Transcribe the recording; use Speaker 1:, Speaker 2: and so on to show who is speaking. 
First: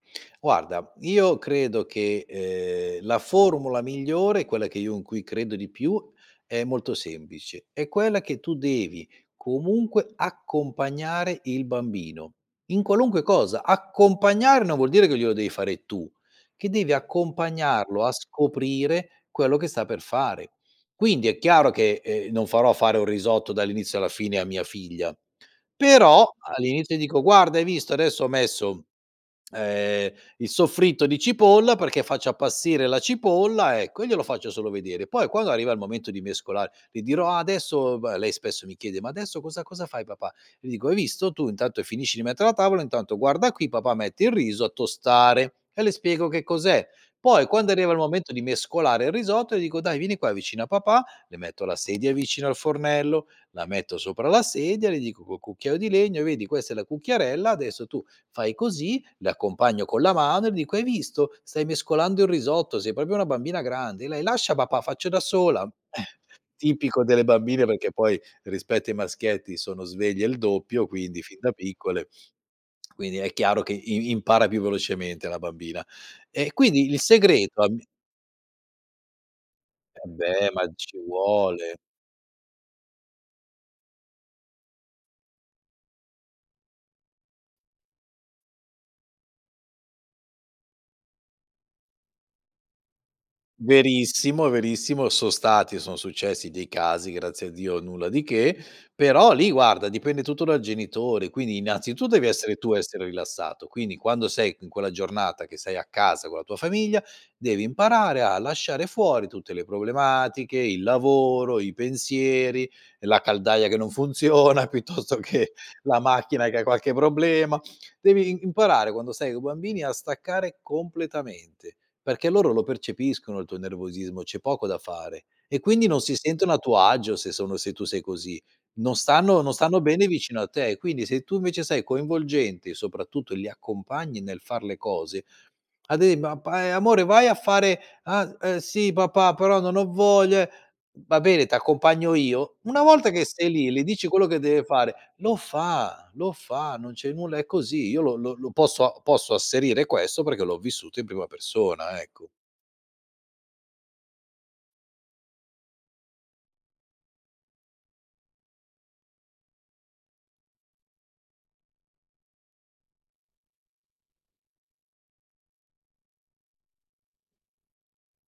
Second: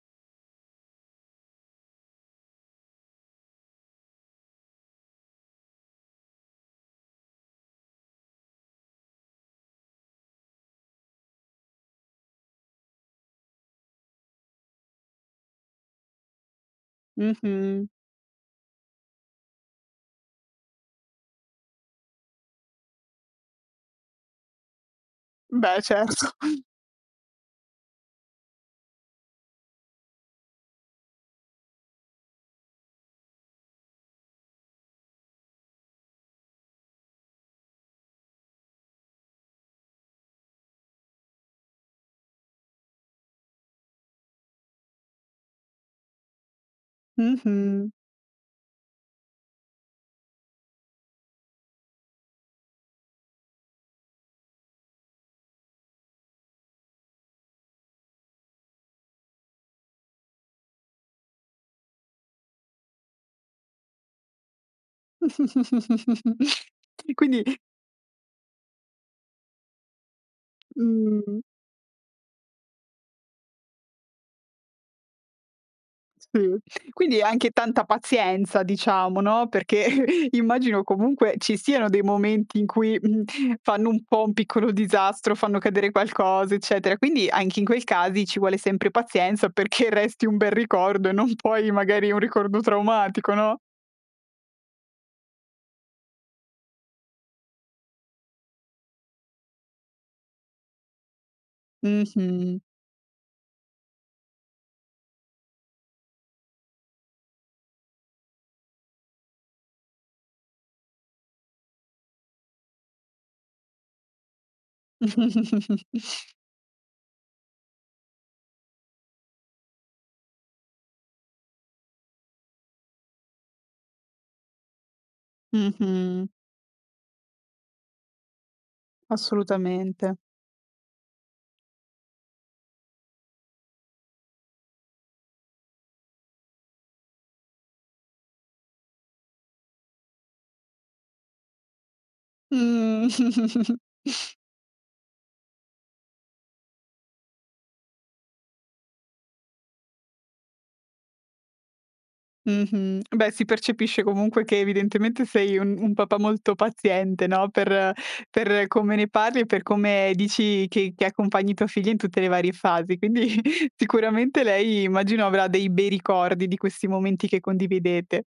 Speaker 1: Guarda, io credo che, ehm, la formula migliore, quella che io in cui credo di più, è molto semplice: è quella che tu devi comunque accompagnare il bambino, in qualunque cosa. Accompagnare non vuol dire che glielo devi fare tu, che devi
Speaker 2: Mh-mh.
Speaker 1: accompagnarlo a scoprire quello che sta per fare. Quindi è chiaro che, ehm, non farò fare un risotto dall'inizio alla fine a mia figlia.
Speaker 2: Beh,
Speaker 1: Però,
Speaker 2: certo.
Speaker 1: all'inizio dico: "Guarda, hai visto? Adesso ho messo, ehm, il soffritto di cipolla perché faccio appassire la cipolla", ecco, e glielo faccio solo vedere. Poi, quando arriva il momento di mescolare, le dirò: "Ah, adesso..." b lei spesso mi chiede: "Ma adesso cosa cosa fai, papà?". Le dico: "Hai visto? Tu intanto finisci di mettere la tavola, intanto guarda qui, papà mette il riso a tostare", e le spiego che cos'è. Poi, quando arriva
Speaker 2: Mh-mh.
Speaker 1: il momento di mescolare il risotto, dico: "Dai, vieni qua vicino a papà". Le metto la sedia vicino al fornello, la metto sopra la sedia, le dico col cucchiaio di legno: "E vedi? Questa è la cucchiarella, adesso tu fai così". L'accompagno con la mano e dico: "Hai visto? Stai mescolando il risotto, sei proprio una bambina grande". Lei: "Lascia, papà, faccio da sola". Eh, tipico
Speaker 2: E
Speaker 1: delle
Speaker 2: quindi
Speaker 1: bambine, perché poi, rispetto ai maschietti, sono sveglie il doppio, quindi fin
Speaker 2: Mh.
Speaker 1: da piccole. Quindi è chiaro che i impara più velocemente la bambina. E
Speaker 2: Uhm,
Speaker 1: quindi il
Speaker 2: quindi anche
Speaker 1: segreto a mi
Speaker 2: tanta pazienza, diciamo, no, perché
Speaker 1: eh beh, ma
Speaker 2: immagino,
Speaker 1: ci
Speaker 2: comunque, ci
Speaker 1: vuole.
Speaker 2: siano dei momenti in cui, mhmm, fanno un po' un piccolo disastro, fanno cadere qualcosa, eccetera. Quindi, anche in quei casi, ci vuole sempre pazienza perché resti un bel ricordo e non poi, magari, un ricordo traumatico, no?
Speaker 1: Verissimo, verissimo, so' stati son successi dei casi, grazie a Dio nulla di che, però lì, guarda, dipende tutto dal genitore. Quindi, innanzitu devi essere
Speaker 2: Mh-mh.
Speaker 1: tu ad essere rilassato. Quindi, quando sei c in quella giornata che sei a casa con la tua famiglia, devi imparare a lasciare fuori tutte le problematiche: il lavoro, i pensieri, la caldaia che non funziona, piuttosto che la macchina che ha qualche problema. Devi i imparare, quando stai co' bambini, a staccare completamente, perché loro lo percepiscono il tuo nervosismo, c'è poco da fare, e quindi non si
Speaker 2: Mh-mh.
Speaker 1: sentono a tuo agio se sono se tu sei così. Non stanno non stanno bene
Speaker 2: Assolutamente.
Speaker 1: vicino a te. Quindi se tu, invece, sei coinvolgente, soprattutto li accompagni nel far le cose, ad e ma pa "Amore, vai a fare?" "Ah, ehm, sì, papà, però non ho voglia, eh" "Va bene, t'accompagno io". Una
Speaker 2: Mh.
Speaker 1: volta che sei lì, le dici quello che deve fare, lo fa, lo fa, non c'è nulla è così. Io lo lo posso posso asserire questo perché l'ho vissuto in prima persona, ecco.
Speaker 2: Mh-mh. Beh, si percepisce comunque che evidentemente sei un un papà molto paziente, no, per per come ne parli e per come dici che che accompagni tua figlia in tutte le varie fasi. Quindi sicuramente lei, immagino, avrà dei bei ricordi di questi momenti che condividete.